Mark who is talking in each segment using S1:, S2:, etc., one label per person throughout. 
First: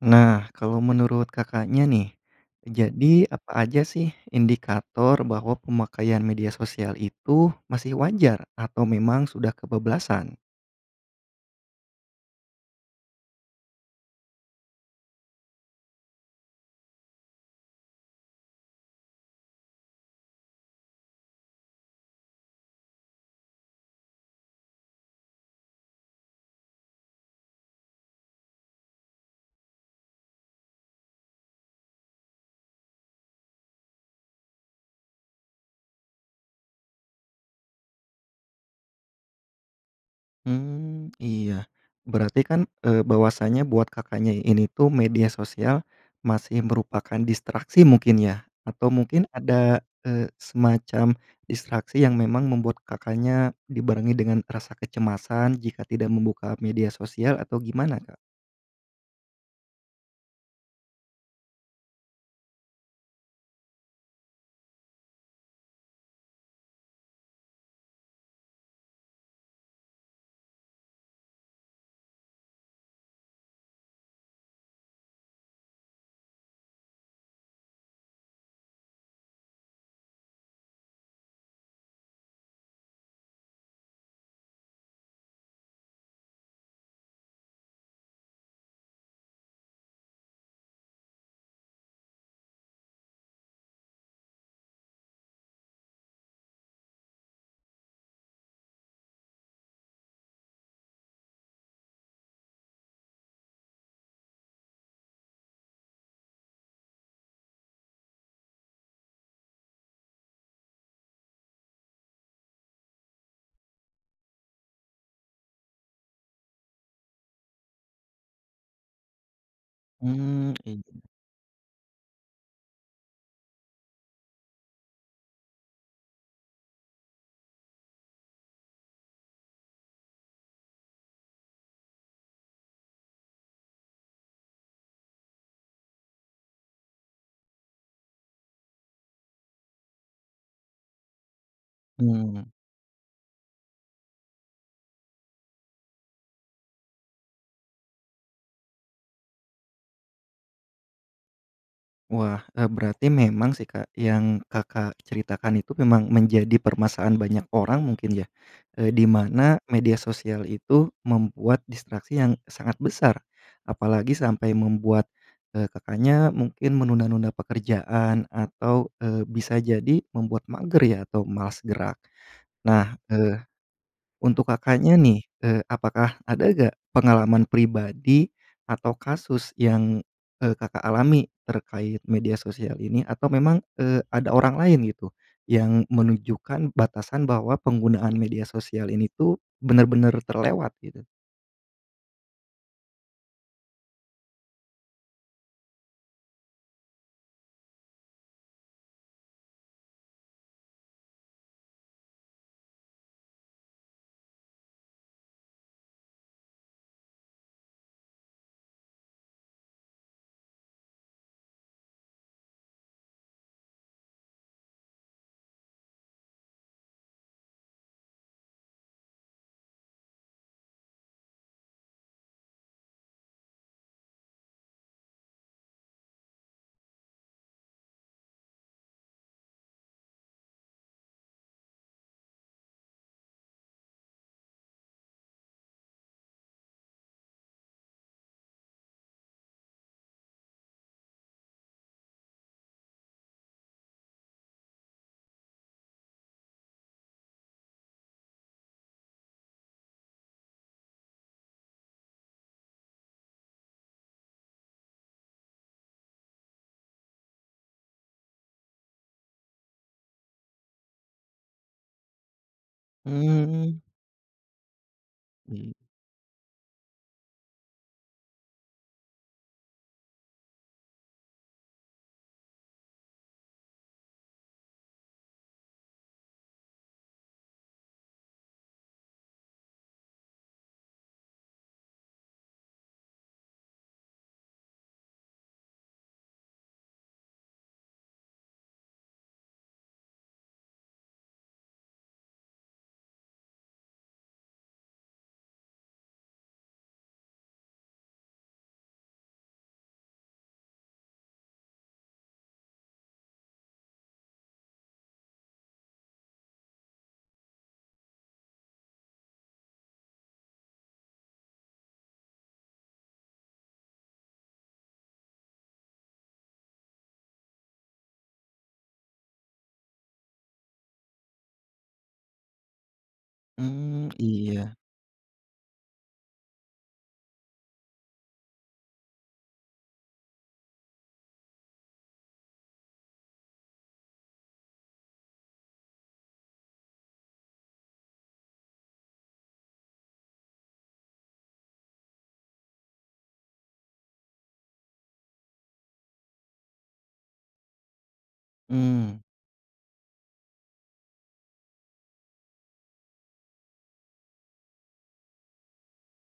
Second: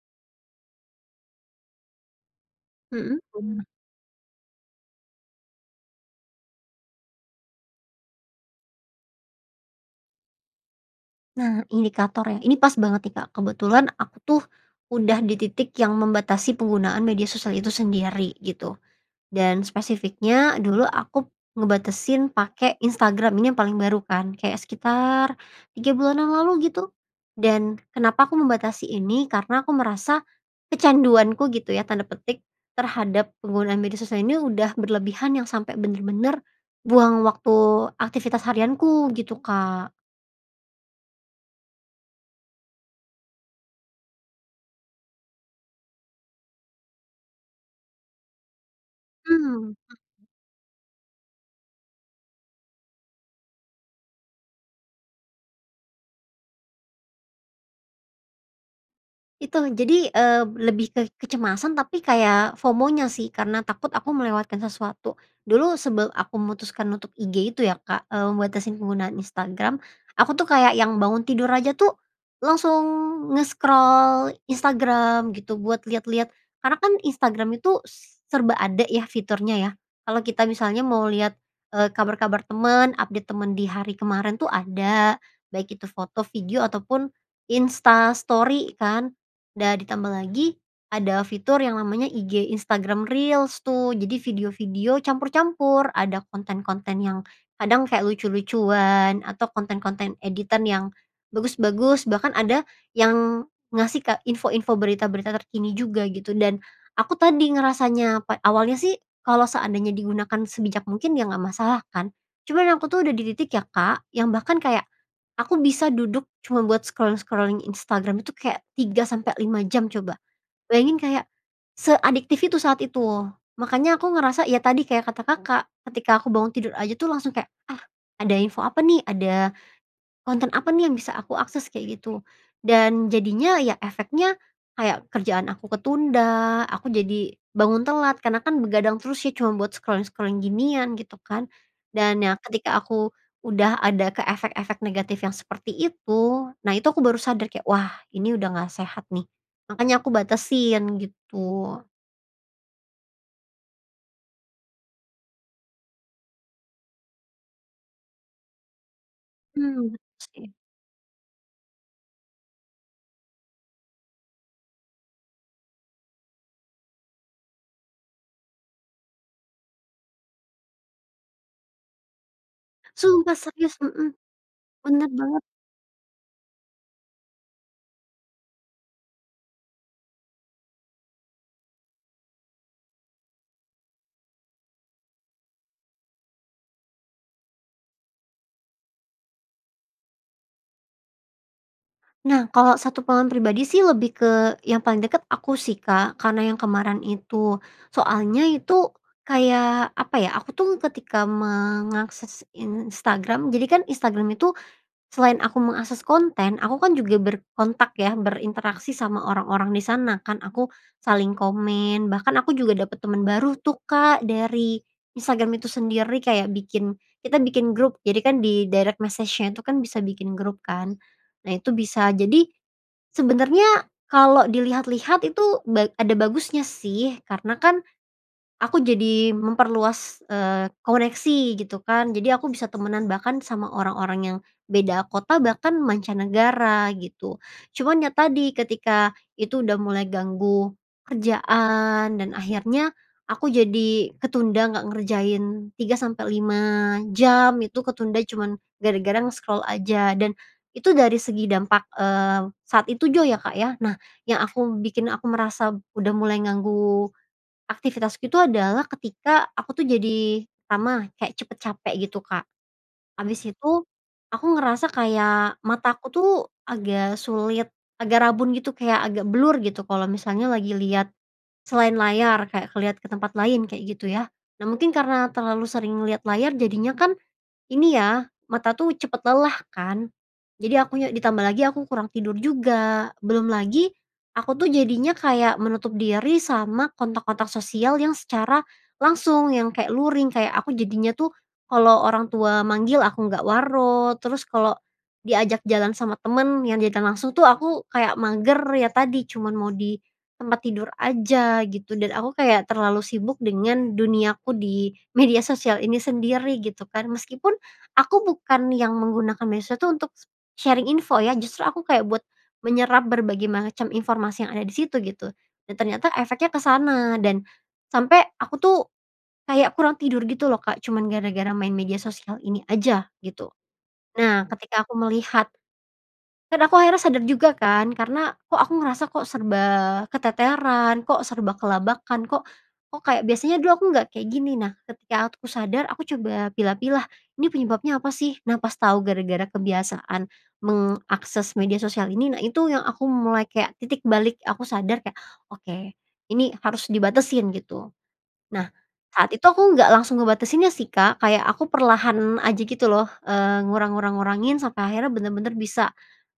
S1: Nah, kalau menurut Kakaknya, nih,
S2: Mhm,
S1: jadi apa
S2: mmm.
S1: aja sih indikator bahwa pemakaian media sosial itu masih wajar, atau memang sudah kebablasan?
S2: Nah, indikator ya, ini pas banget, nih, Kak. Kebetulan aku tuh udah di titik yang membatasi penggunaan media sosial itu sendiri, gitu, dan spesifiknya dulu aku ngebatasin pake Instagram. Ini yang paling baru kan, kayak sekitar 3 bulan yang lalu gitu. Dan kenapa aku membatasi ini, karena aku merasa kecanduanku gitu ya, tanda petik, terhadap penggunaan media sosial ini udah berlebihan yang sampe bener-bener buang waktu aktivitas harianku gitu, Kak.
S1: Mmm, iya. Berarti kan eee, bahwasanya buat Kakaknya ini tuh media sosial masih merupakan distraksi mungkin ya? Atau mungkin
S2: Mmm,
S1: ada,
S2: mhm.
S1: eee, semacam distraksi yang memang membuat Kakaknya dibarengi dengan rasa kecemasan jika tidak membuka media sosial atau gimana, Kak?
S2: Itu. Jadi, eee, lebih ke kecemasan tapi kayak FOMO-nya sih, karena takut aku melewatkan sesuatu. Dulu sebelum aku memutuskan untuk IG itu ya, Kak, eee, membatasi penggunaan Instagram, aku tuh kayak yang bangun tidur aja tuh langsung nge-scroll Instagram gitu buat liat-liat. Karena kan Instagram itu s serba ada ya fiturnya ya. Kalau kita misalnya mau liat, eee, kabar-kabar temen, update temen di hari kemarin tuh ada, baik itu foto, video, ataupun Insta Story kan, da ditambah lagi ada fitur yang namanya IG Instagram Reels tuh. Jadi video-video campur-campur, ada konten-konten yang kadang kayak lucu-lucuan, atau konten-konten editan yang bagus-bagus, bahkan ada yang ngasih ke info-info berita-berita terkini juga gitu, dan aku tadi ngerasanya, pa awalnya sih kalau seandainya digunakan sebijak mungkin ya nggak masalah kan. Cuman aku tuh udah di titik ya, Kak, yang bahkan kayak aku bisa duduk cuma buat scrolling-scrolling Instagram itu kayak 3 sampe 5 jam coba.
S1: Mmm,
S2: Bayangin
S1: iya.
S2: kayak seadiktif itu saat itu. Makanya aku ngerasa, ya tadi kayak kata Kakak, ketika aku bangun tidur aja tuh langsung kayak, "Ah, ada info apa nih? Ada konten apa nih yang bisa aku akses?" Kayak gitu, dan jadinya ya efeknya kayak kerjaan aku ketunda, aku jadi bangun telat karena kan begadang terus ya cuman buat scrolling-scrolling ginian gitu kan. Dan ya
S1: Mmm.
S2: ketika aku udah ada ke efek-efek negatif yang seperti itu, nah, itu aku baru sadar kayak, wah, ini udah nggak sehat, nih. Makanya aku batasin, gitu.
S1: Wah, e berarti memang sih, Kak, yang Kakak ceritakan itu memang menjadi permasalahan banyak orang mungkin ya, eee, di mana
S2: Mmm,
S1: media
S2: betul
S1: sosial
S2: sih.
S1: itu membuat distraksi yang sangat besar, apalagi sampai membuat, eee, Kakaknya mungkin menunda-nunda pekerjaan atau, eee, bisa jadi membuat mager ya atau malas gerak. Nah,
S2: Sumpah,
S1: eh,
S2: serius! Mhm,
S1: untuk Kakaknya,
S2: bener
S1: nih,
S2: banget.
S1: eee, apakah ada nggak pengalaman pribadi atau kasus yang, e Kakak alami terkait media sosial ini? Atau memang, eee, ada orang lain gitu, yang menunjukkan batasan bahwa penggunaan media sosial ini tuh benar-benar terlewat, gitu?
S2: Nah, kalau satu pengalaman pribadi sih lebih ke yang paling deket aku sih, Kak, karena yang kemaren itu soalnya itu kayak, apa ya, aku tuh ketika mengakses Instagram jadi kan Instagram itu selain aku mengakses konten, aku kan juga berkontak ya, berinteraksi sama orang-orang di sana kan. Aku saling komen, bahkan aku juga dapat teman baru tuh, Kak, dari Instagram itu sendiri. Kayak bikin kita bikin grup, jadi kan di direct message-nya itu kan bisa bikin grup kan, nah, itu bisa. Jadi, sebenernya kalau dilihat-lihat itu ba ada bagusnya sih, karena kan aku jadi memperluas, eee, koneksi gitu kan. Jadi aku bisa temenan, bahkan sama orang-orang yang beda kota bahkan mancanegara gitu. Cuman ya tadi, ketika itu udah mulai ganggu kerjaan, dan akhirnya aku jadi ketunda nggak ngerjain 3 sampe 5 jam, itu ketunda cuman gara-gara nge-scroll aja, dan itu dari segi dampak, eee, saat itu juga ya, Kak, ya. Nah, yang aku bikin aku merasa udah mulai ganggu aktivitasku itu adalah ketika aku tuh jadi, pertama kayak cepet capek gitu, Kak.
S1: Mmm,
S2: Habis
S1: mhm.
S2: itu aku ngerasa kayak
S1: Mmm.
S2: mataku tuh agak sulit, agak rabun gitu, kayak agak blur, gitu, kalau misalnya lagi liat selain layar kayak ke liat ke tempat lain, kayak gitu, ya. Nah, mungkin karena terlalu sering liat layar jadinya kan, ini ya, mata tuh cepet lelah kan. Jadi akunya ditambah lagi aku kurang tidur juga, belum lagi aku tuh jadinya kayak menutup diri sama kontak-kontak sosial yang secara langsung, yang kayak luring. Kayak aku jadinya tuh kalau orang tua manggil aku nggak waro, terus kalau diajak jalan sama teman yang diajak langsung tuh aku kayak mager, ya tadi cuman mau di tempat tidur aja gitu, dan aku kayak terlalu sibuk dengan duniaku di media sosial ini sendiri, gitu kan. Meskipun aku bukan yang menggunakan medsos tuh untuk sharing info ya, justru aku kayak buat menyerap berbagai macam informasi yang ada di situ, gitu. Dan ternyata efeknya ke sana dan sampe aku tuh kayak kurang tidur gitu loh, Kak, cuman gara-gara main media sosial ini aja, gitu.
S1: Mmm,
S2: Nah
S1: iya.
S2: ketika aku melihat kan aku akhirnya sadar juga kan karena, "Kok aku ngerasa kok serba keteteran, kok serba kelabakan, kok, kok kayak biasanya dulu aku nggak kayak gini," nah, ketika aku sadar aku coba pilah-pilah, ini penyebabnya apa sih? Nah, pas tau gara-gara kebiasaan meng akses media sosial ini, nah, itu yang aku mulai kayak titik balik aku sadar kayak, "Oke ini harus dibatasin," gitu. Nah,
S1: Mmm.
S2: saat itu aku nggak langsung ngebatasinnya sih, Kak, kayak aku perlahan aja gitu loh, eee, ngurang ngurang ngurangin, sampai akhirnya bener-bener bisa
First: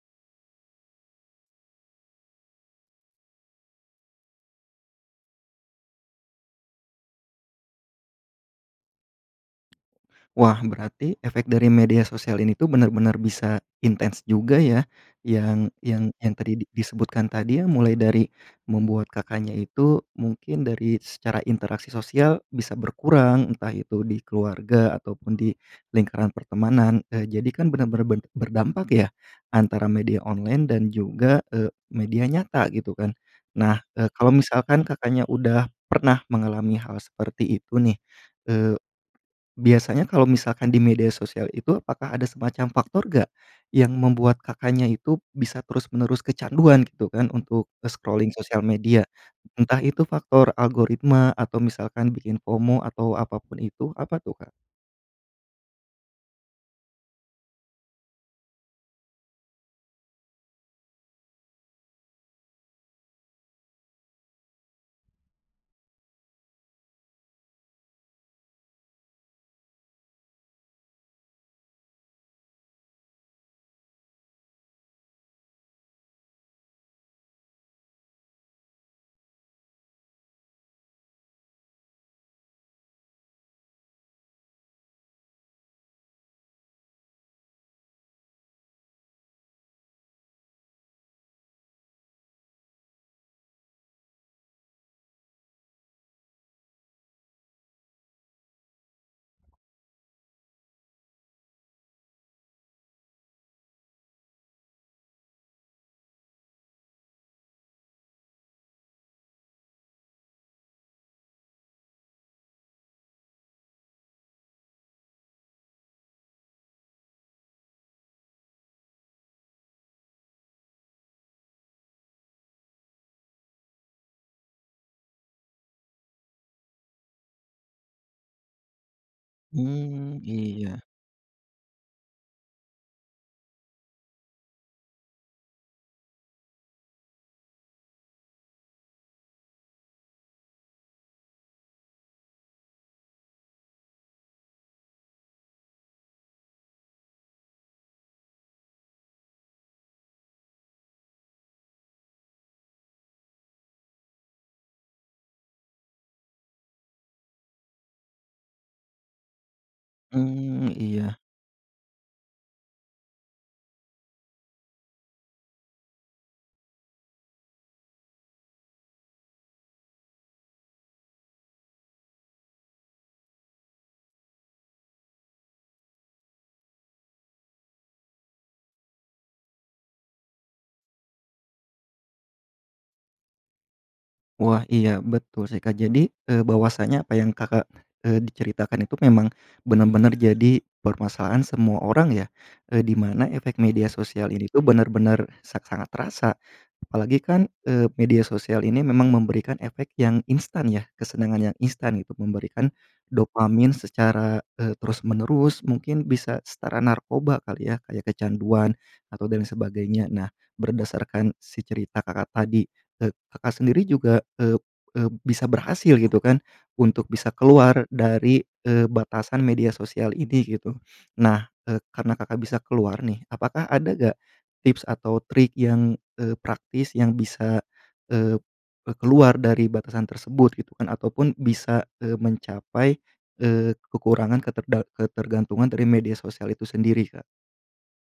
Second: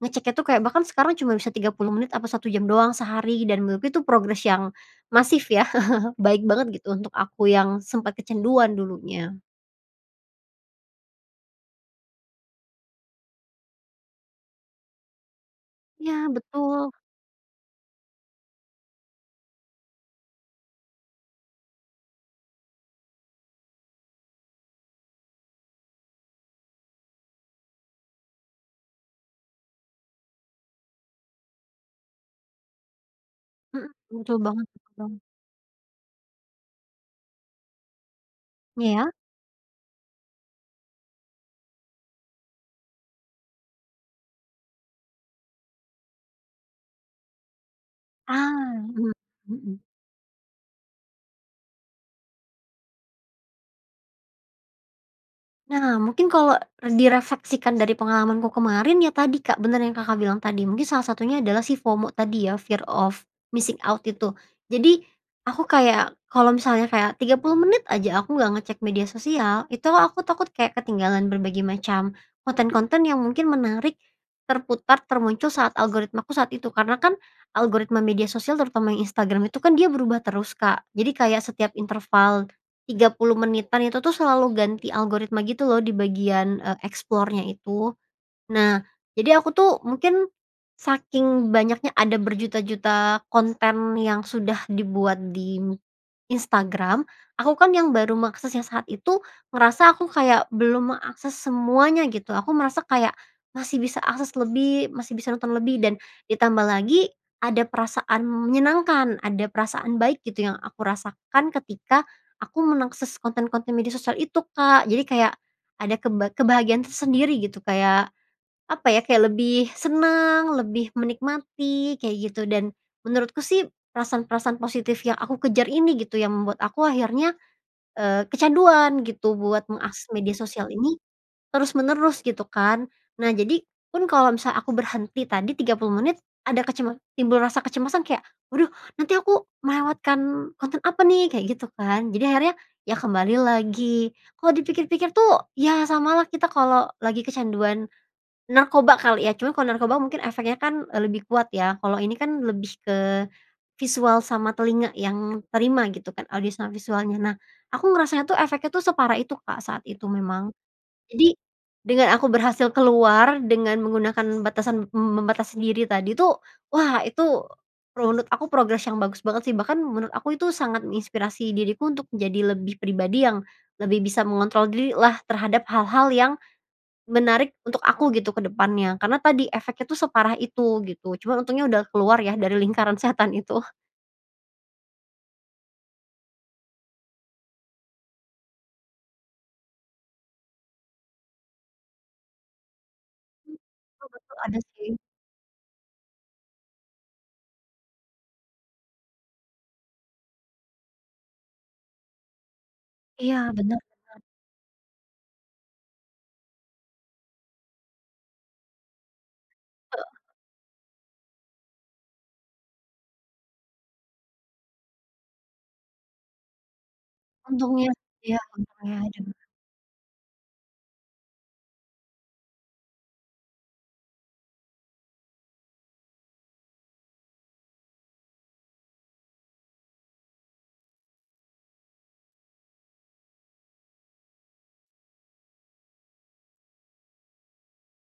S2: ngeceknya tuh, kayak bahkan sekarang cuma bisa 30 menit apa 1 jam doang sehari, dan menurutku itu progres yang masif ya, baik banget gitu untuk aku, yang sempat kecanduan dulunya.
S1: Wah, berarti efek dari media sosial ini tuh benar-benar bisa intens juga ya, yang yang
S2: Iya,
S1: yang tadi di
S2: betul.
S1: disebutkan tadi ya, mulai dari membuat Kakaknya itu mungkin dari secara interaksi sosial bisa berkurang, entah itu di keluarga ataupun di lingkaran pertemanan. Eee, jadi kan benar-benar ber berdampak ya, antara media online dan juga, eee, media nyata gitu kan. Nah,
S2: Mhm,
S1: eee, kalau
S2: betul banget
S1: misalkan
S2: betul banget.
S1: Kakaknya udah pernah mengalami hal seperti itu, nih, eee,
S2: Iya.
S1: biasanya kalau misalkan di media sosial itu apakah ada semacam faktor nggak, yang membuat Kakaknya itu bisa terus menerus kecanduan gitu kan untuk, e scrolling sosial
S2: Ah,
S1: media,
S2: mhm mhm.
S1: entah itu faktor algoritma, atau misalkan bikin FOMO, atau apapun itu. Apa tuh Kak?
S2: Nah, mungkin kalau direfleksikan dari pengalamanku kemarin, ya tadi, Kak, bener yang Kakak bilang tadi. Mungkin salah satunya adalah si FOMO tadi ya, fear of missing out, itu. Jadi aku kayak, kalau misalnya kayak 30 menit aja aku nggak ngecek media sosial, itu o aku takut kayak ketinggalan berbagai macam konten-konten yang mungkin menarik, terputar, termuncul saat algoritmaku saat itu. Karena kan algoritma media sosial, terutama yang Instagram itu, kan dia berubah terus, Kak. Jadi kayak setiap interval 30 menitan itu tuh selalu ganti algoritma, gitu loh, di bagian, e eksplornya itu. Nah, jadi aku tuh mungkin saking banyaknya ada berjuta-juta konten yang sudah dibuat di Instagram, aku kan yang baru mengaksesnya saat itu, ngerasa aku kayak belum mengakses semuanya gitu. Aku merasa kayak masih bisa akses lebih, masih bisa nonton lebih, dan ditambah lagi ada perasaan menyenangkan, ada perasaan baik gitu yang aku rasakan ketika aku mengakses konten-konten media sosial itu, Kak. Jadi kayak ada keba kebahagiaan tersendiri gitu kayak, apa ya, kayak lebih senang, lebih menikmati, kayak gitu, dan menurutku sih perasaan-perasaan positif yang aku kejar ini, gitu, yang membuat aku akhirnya, eee, kecanduan gitu buat mengakses
S1: Hmm,
S2: media sosial
S1: iya.
S2: ini terus-menerus, gitu kan. Nah, jadi pun kalau misalnya aku berhenti tadi, 30 menit, ada kecema timbul rasa kecemasan kayak, waduh nanti aku melewatkan konten apa nih? Kayak gitu kan, jadi akhirnya ya kembali lagi. Kalau dipikir-pikir tuh ya samalah kita kalau lagi kecanduan narkoba kali ya? Cuma kalau narkoba mungkin efeknya kan, e lebih kuat ya, kalau ini kan lebih ke visual sama telinga yang diterima gitu kan, audio sama visualnya. Nah, aku ngerasanya tuh efeknya tuh separah itu, Kak, saat itu memang.
S1: Mmm, iya.
S2: Jadi, dengan aku berhasil keluar, dengan menggunakan batasan membatasi diri tadi tuh, wah, itu runut aku progres yang bagus banget sih, bahkan menurut aku itu sangat menginspirasi diriku untuk menjadi lebih pribadi yang lebih bisa mengontrol dirilah terhadap hal-hal yang menarik untuk aku, gitu, ke depannya. Karena tadi efeknya tuh separah itu, gitu, cuman untungnya udah keluar ya dari lingkaran setan itu.
S1: Wah, iya betul sih, Kak. Jadi, eee, bahwasanya apa yang Kakak, eee, diceritakan itu memang benar-benar jadi permasalahan semua orang ya, eee, di mana
S2: Mmm,
S1: efek media
S2: betul
S1: sosial
S2: betul,
S1: ini
S2: ada
S1: tuh
S2: sih.
S1: benar-benar sa sangat terasa, apalagi kan, eee, media sosial ini memang memberikan efek yang instan ya, kesenangan yang instan untuk memberikan
S2: Iya,
S1: dopamin
S2: bener bener.
S1: secara, eee, terus menerus, mungkin bisa setara narkoba kali ya, kayak kecanduan atau dan lain sebagainya.
S2: Heeh.
S1: Nah, berdasarkan si cerita Kakak tadi, e Kakak sendiri juga, eee eee, bisa berhasil gitu kan untuk bisa keluar
S2: Untungnya, iya,
S1: dari, eee,
S2: untungnya. [unintelligible]
S1: batasan media sosial ini gitu. Nah, eee, karena Kakak bisa keluar, nih, apakah ada nggak tips atau trik yang, eee, praktis yang bisa, eee, e keluar dari batasan tersebut, gitu kan, ataupun bisa, eee, mencapai, eee, kekurangan keterda ketergantungan dari media sosial itu sendiri, Kak?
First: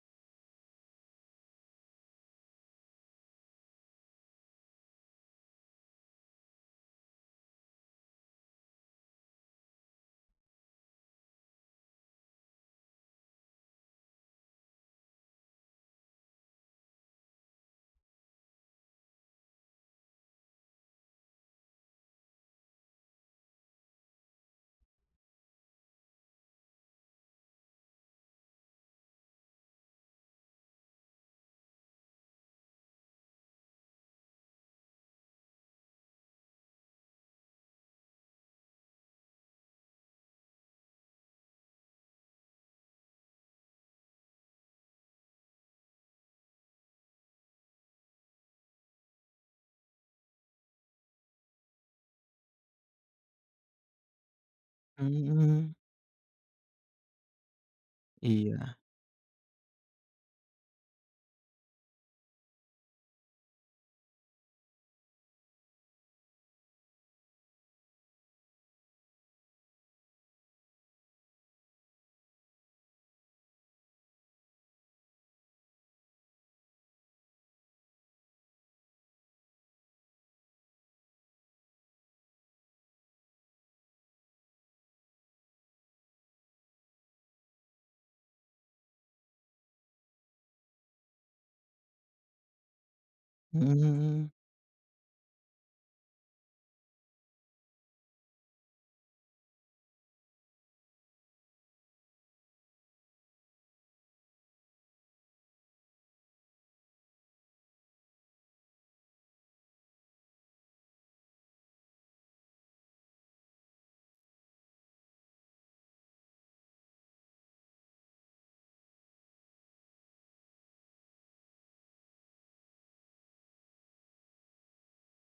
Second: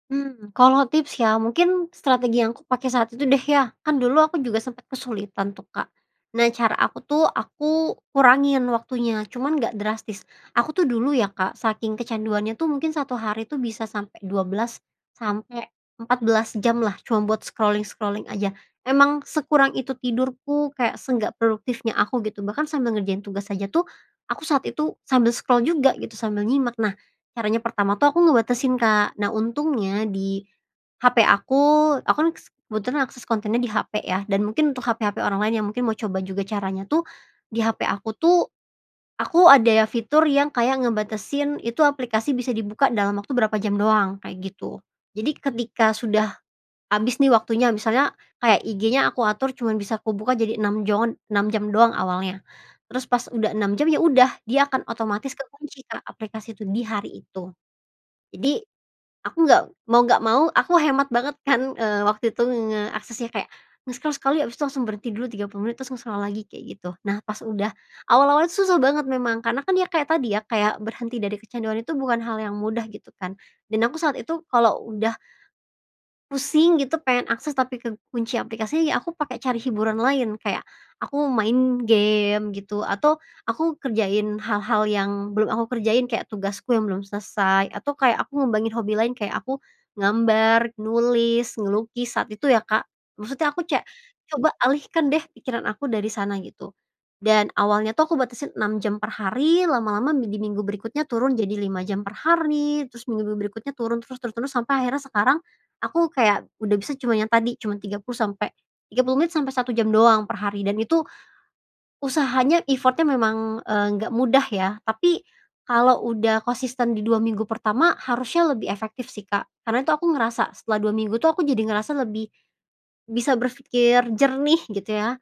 S2: Hmm, kalau tips ya, mungkin strategi yang aku pakai saat itu deh ya, kan dulu aku juga sempat kesulitan tuh, Kak. Nah, cara aku tuh aku kurangin waktunya, cuman nggak drastis. Aku tuh dulu ya, Kak, saking kecanduannya tuh mungkin 1 hari tuh bisa sampe 12 sampe 14 jamlah cuma buat scrolling-scrolling aja. Emang sekurang itu tidurku, kayak seenggak produktifnya aku gitu, bahkan sambil ngerjain tugas aja tuh, aku saat itu sambil scroll juga gitu, sambil nyimak. Nah, caranya pertama tuh aku ngebatasin, Kak. Nah untungnya di HP aku, aku kan s kebetulan akses kontennya di HP ya, dan mungkin untuk HP-HP orang lain yang mungkin mau coba juga caranya tuh, di HP aku tuh aku ada fitur yang kayak ngebatasin itu aplikasi bisa dibuka dalam waktu berapa jam doang, kayak gitu. Jadi ketika sudah habis nih waktunya, misalnya kayak IG-nya aku atur cuman bisa kubuka jadi 6 joan 6 jam doang awalnya. Terus pas udah 6 jam, ya udah, dia akan otomatis
S1: Mhm.
S2: kekunci, Kak, aplikasi itu di hari itu. Jadi,
S1: Iya.
S2: aku nggak mau nggak mau, aku hemat banget kan, eee, waktu itu ngeaksesnya kayak, nge-scroll sekali abis itu langsung berhenti dulu 30 menit, terus nge-scroll lagi, kayak gitu. Nah, pas udah awal-awalnya susah banget memang, karena kan dia kayak tadi ya, kayak berhenti dari kecanduan itu bukan hal yang mudah, gitu kan. Dan aku saat itu kalau udah pusing gitu, pengen akses tapi kekunci aplikasi, ya aku pake cari hiburan lain. Kayak aku main game gitu, atau aku kerjain hal-hal yang belum aku kerjain kayak tugasku yang belum selesai, atau kayak aku ngembangin hobi lain kayak aku ngambar nulis, ngelukis saat itu ya, Kak. Maksudnya aku
S1: Mhm
S2: ce
S1: mhm.
S2: coba alihkan deh pikiran aku dari sana, gitu. Dan awalnya tuh aku batasin 6 jam per hari, lama-lama mi di minggu berikutnya turun jadi 5 jam per hari, terus minggu-minggu berikutnya turun, terus terus terus sampai akhirnya sekarang aku kayak udah bisa cuman yang tadi, cuman 30 sampe 30 menit sampe 1 jam doang per hari. Dan itu usahanya, effort-nya memang, eee, nggak mudah ya. Tapi kalau udah konsisten di 2 minggu pertama harusnya lebih efektif sih, Kak, karena itu aku ngerasa setelah 2 minggu tuh aku jadi ngerasa lebih bisa berpikir jernih gitu ya.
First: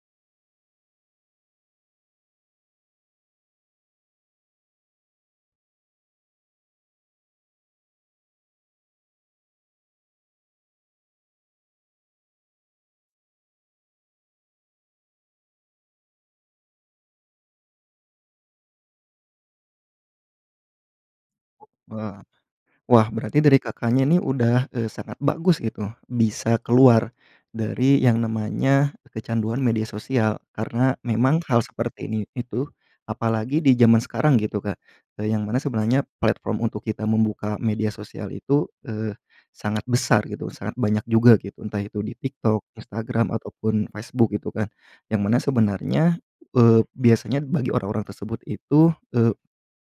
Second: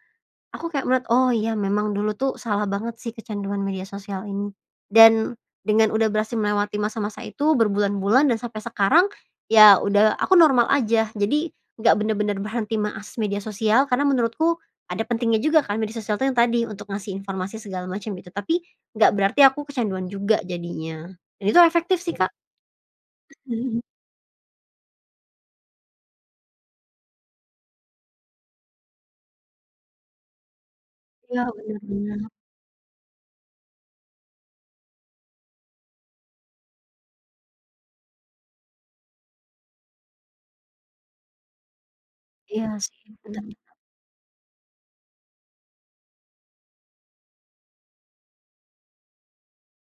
S2: Aku kayak menurut "Oh iya memang dulu tuh salah banget sih kecanduan media sosial ini." Dan dengan udah berhasil melewati masa-masa itu berbulan-bulan dan sampai sekarang, ya udah aku normal aja. Jadi nggak bener-bener berhenti mengakses media sosial, karena menurutku ada pentingnya juga kan media sosial tuh yang tadi, untuk ngasih informasi segala macam gitu. Tapi nggak berarti aku kecanduan juga jadinya, dan itu efektif sih,
S1: Wah
S2: Kak.
S1: wah, berarti dari
S2: Mhm.
S1: Kakaknya, nih, udah, eee, sangat bagus gitu, bisa keluar dari yang namanya kecanduan media sosial. Karena memang
S2: Iya,
S1: hal
S2: bener
S1: seperti ini
S2: bener.
S1: itu apalagi di jaman sekarang gitu, Kak, eee, yang mana sebenarnya platform untuk kita membuka media sosial itu, eee, sangat besar gitu, sangat banyak juga gitu, entah itu di Tiktok,
S2: Iya sih,
S1: Instagram,
S2: bener bener.
S1: ataupun Facebook, gitu kan. Yang mana sebenarnya, eee, biasanya bagi orang-orang tersebut itu, eee,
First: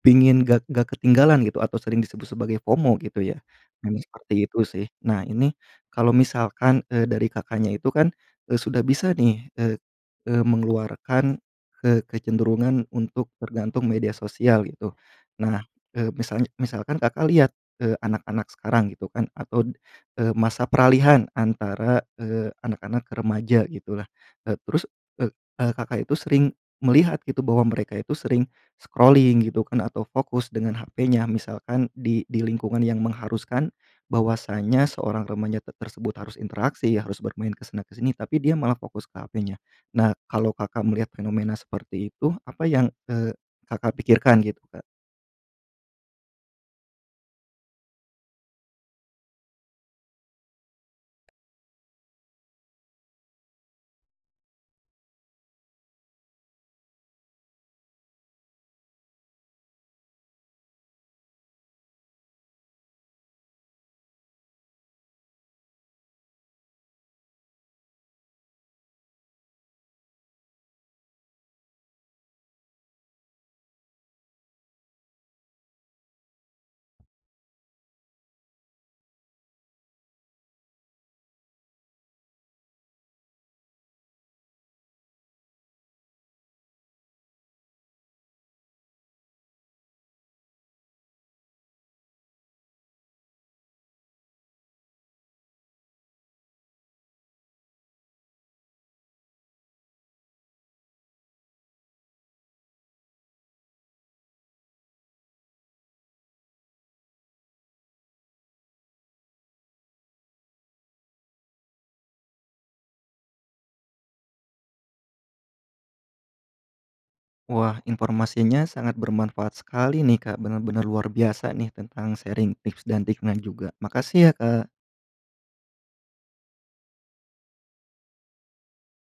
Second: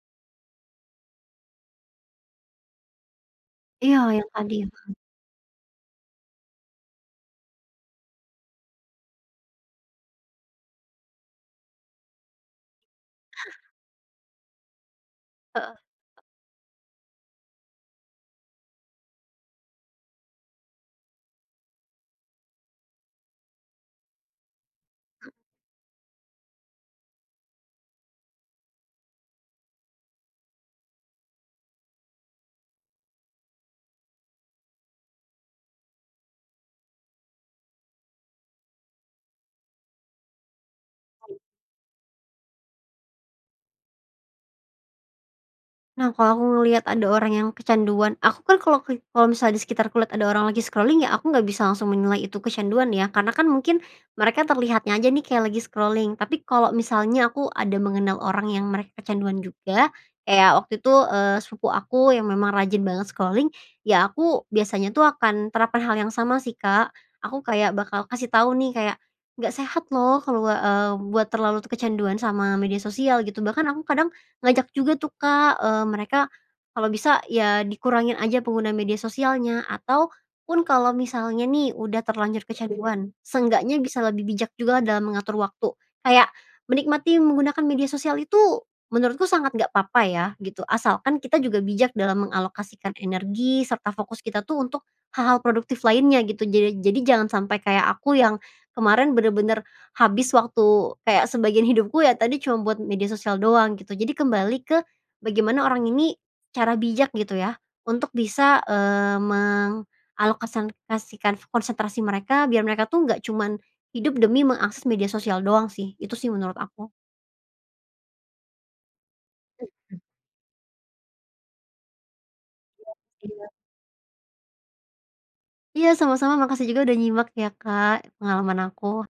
S1: pingin nggak nggak ketinggalan gitu, atau sering disebut sebagai FOMO, gitu ya,
S2: Iya,
S1: memang
S2: yang
S1: seperti
S2: tadi,
S1: itu sih.
S2: heeh.
S1: Nah, ini kalau misalkan, eee, dari Kakaknya itu kan, eee, sudah bisa, nih, eee eee, mengeluarkan, ke kecenderungan untuk tergantung media sosial gitu. Nah,
S2: Heeh.
S1: eee, misalnya misalkan Kakak lihat, eee, anak-anak sekarang gitu kan, atau, eee, masa peralihan antara, eee, anak-anak remaja gitulah, e terus, e
S2: Hmm.
S1: eee, Kakak itu sering melihat gitu bahwa mereka itu sering scrolling gitu kan atau fokus dengan HP-nya, misalkan di di lingkungan yang mengharuskan bahwasanya seorang remaja t tersebut harus interaksi, harus bermain ke sana ke sini tapi dia malah fokus ke HP-nya. Nah, kalau Kakak melihat
S2: [unintelligible]
S1: fenomena seperti itu, apa yang, eee, Kakak pikirkan gitu, Kak?
S2: Nah, kalau aku ngeliat ada orang yang kecanduan aku kan kalau ke kalau misal di sekitarku lihat ada orang lagi scrolling ya aku nggak bisa langsung menilai itu kecanduan ya, karena kan mungkin mereka terlihatnya aja nih kayak lagi scrolling, tapi kalau misalnya aku ada mengenal orang yang mereka kecanduan juga, kayak waktu itu, eee, sepupu aku yang memang rajin banget scrolling, ya aku biasanya tuh akan terapkan hal yang sama sih, Kak. Aku kayak bakal kasih tau, nih, kayak, "Nggak sehat loh kalau, eee, buat terlalu kecanduan sama media sosial," gitu. Bahkan aku kadang ngajak juga tuh, Kak, eee, mereka kalau bisa ya dikurangin aja penggunaan media sosialnya. Atau, pun kalau misalnya nih udah terlanjur kecanduan, seenggaknya bisa lebih bijak juga dalam mengatur waktu. Kayak menikmati menggunakan media sosial itu menurutku sangat nggak apa-apa ya, gitu, asalkan kita juga bijak dalam mengalokasikan energi serta fokus kita tuh untuk hal-hal produktif lainnya gitu. Jered jadi jangan sampai kayak aku yang kemarin bener-bener habis waktu kayak sebagian hidupku ya tadi cuman buat media sosial doang gitu. Jadi kembali ke bagaimana orang ini secara bijak gitu ya untuk bisa, eee, mengalokasikan konsentrasi mereka biar mereka tuh nggak cuman hidup demi mengakses media sosial doang sih. Itu sih menurut aku.
S1: Wah, informasinya sangat bermanfaat
S2: Mhm.
S1: sekali, nih, Kak. Benar-benar luar biasa, nih, tentang sharing tips dan triknya
S2: Iya iya.
S1: juga. Makasih ya, Kak
S2: Iya, sama-sama, makasih juga udah nyimak ya, Kak, pengalaman aku.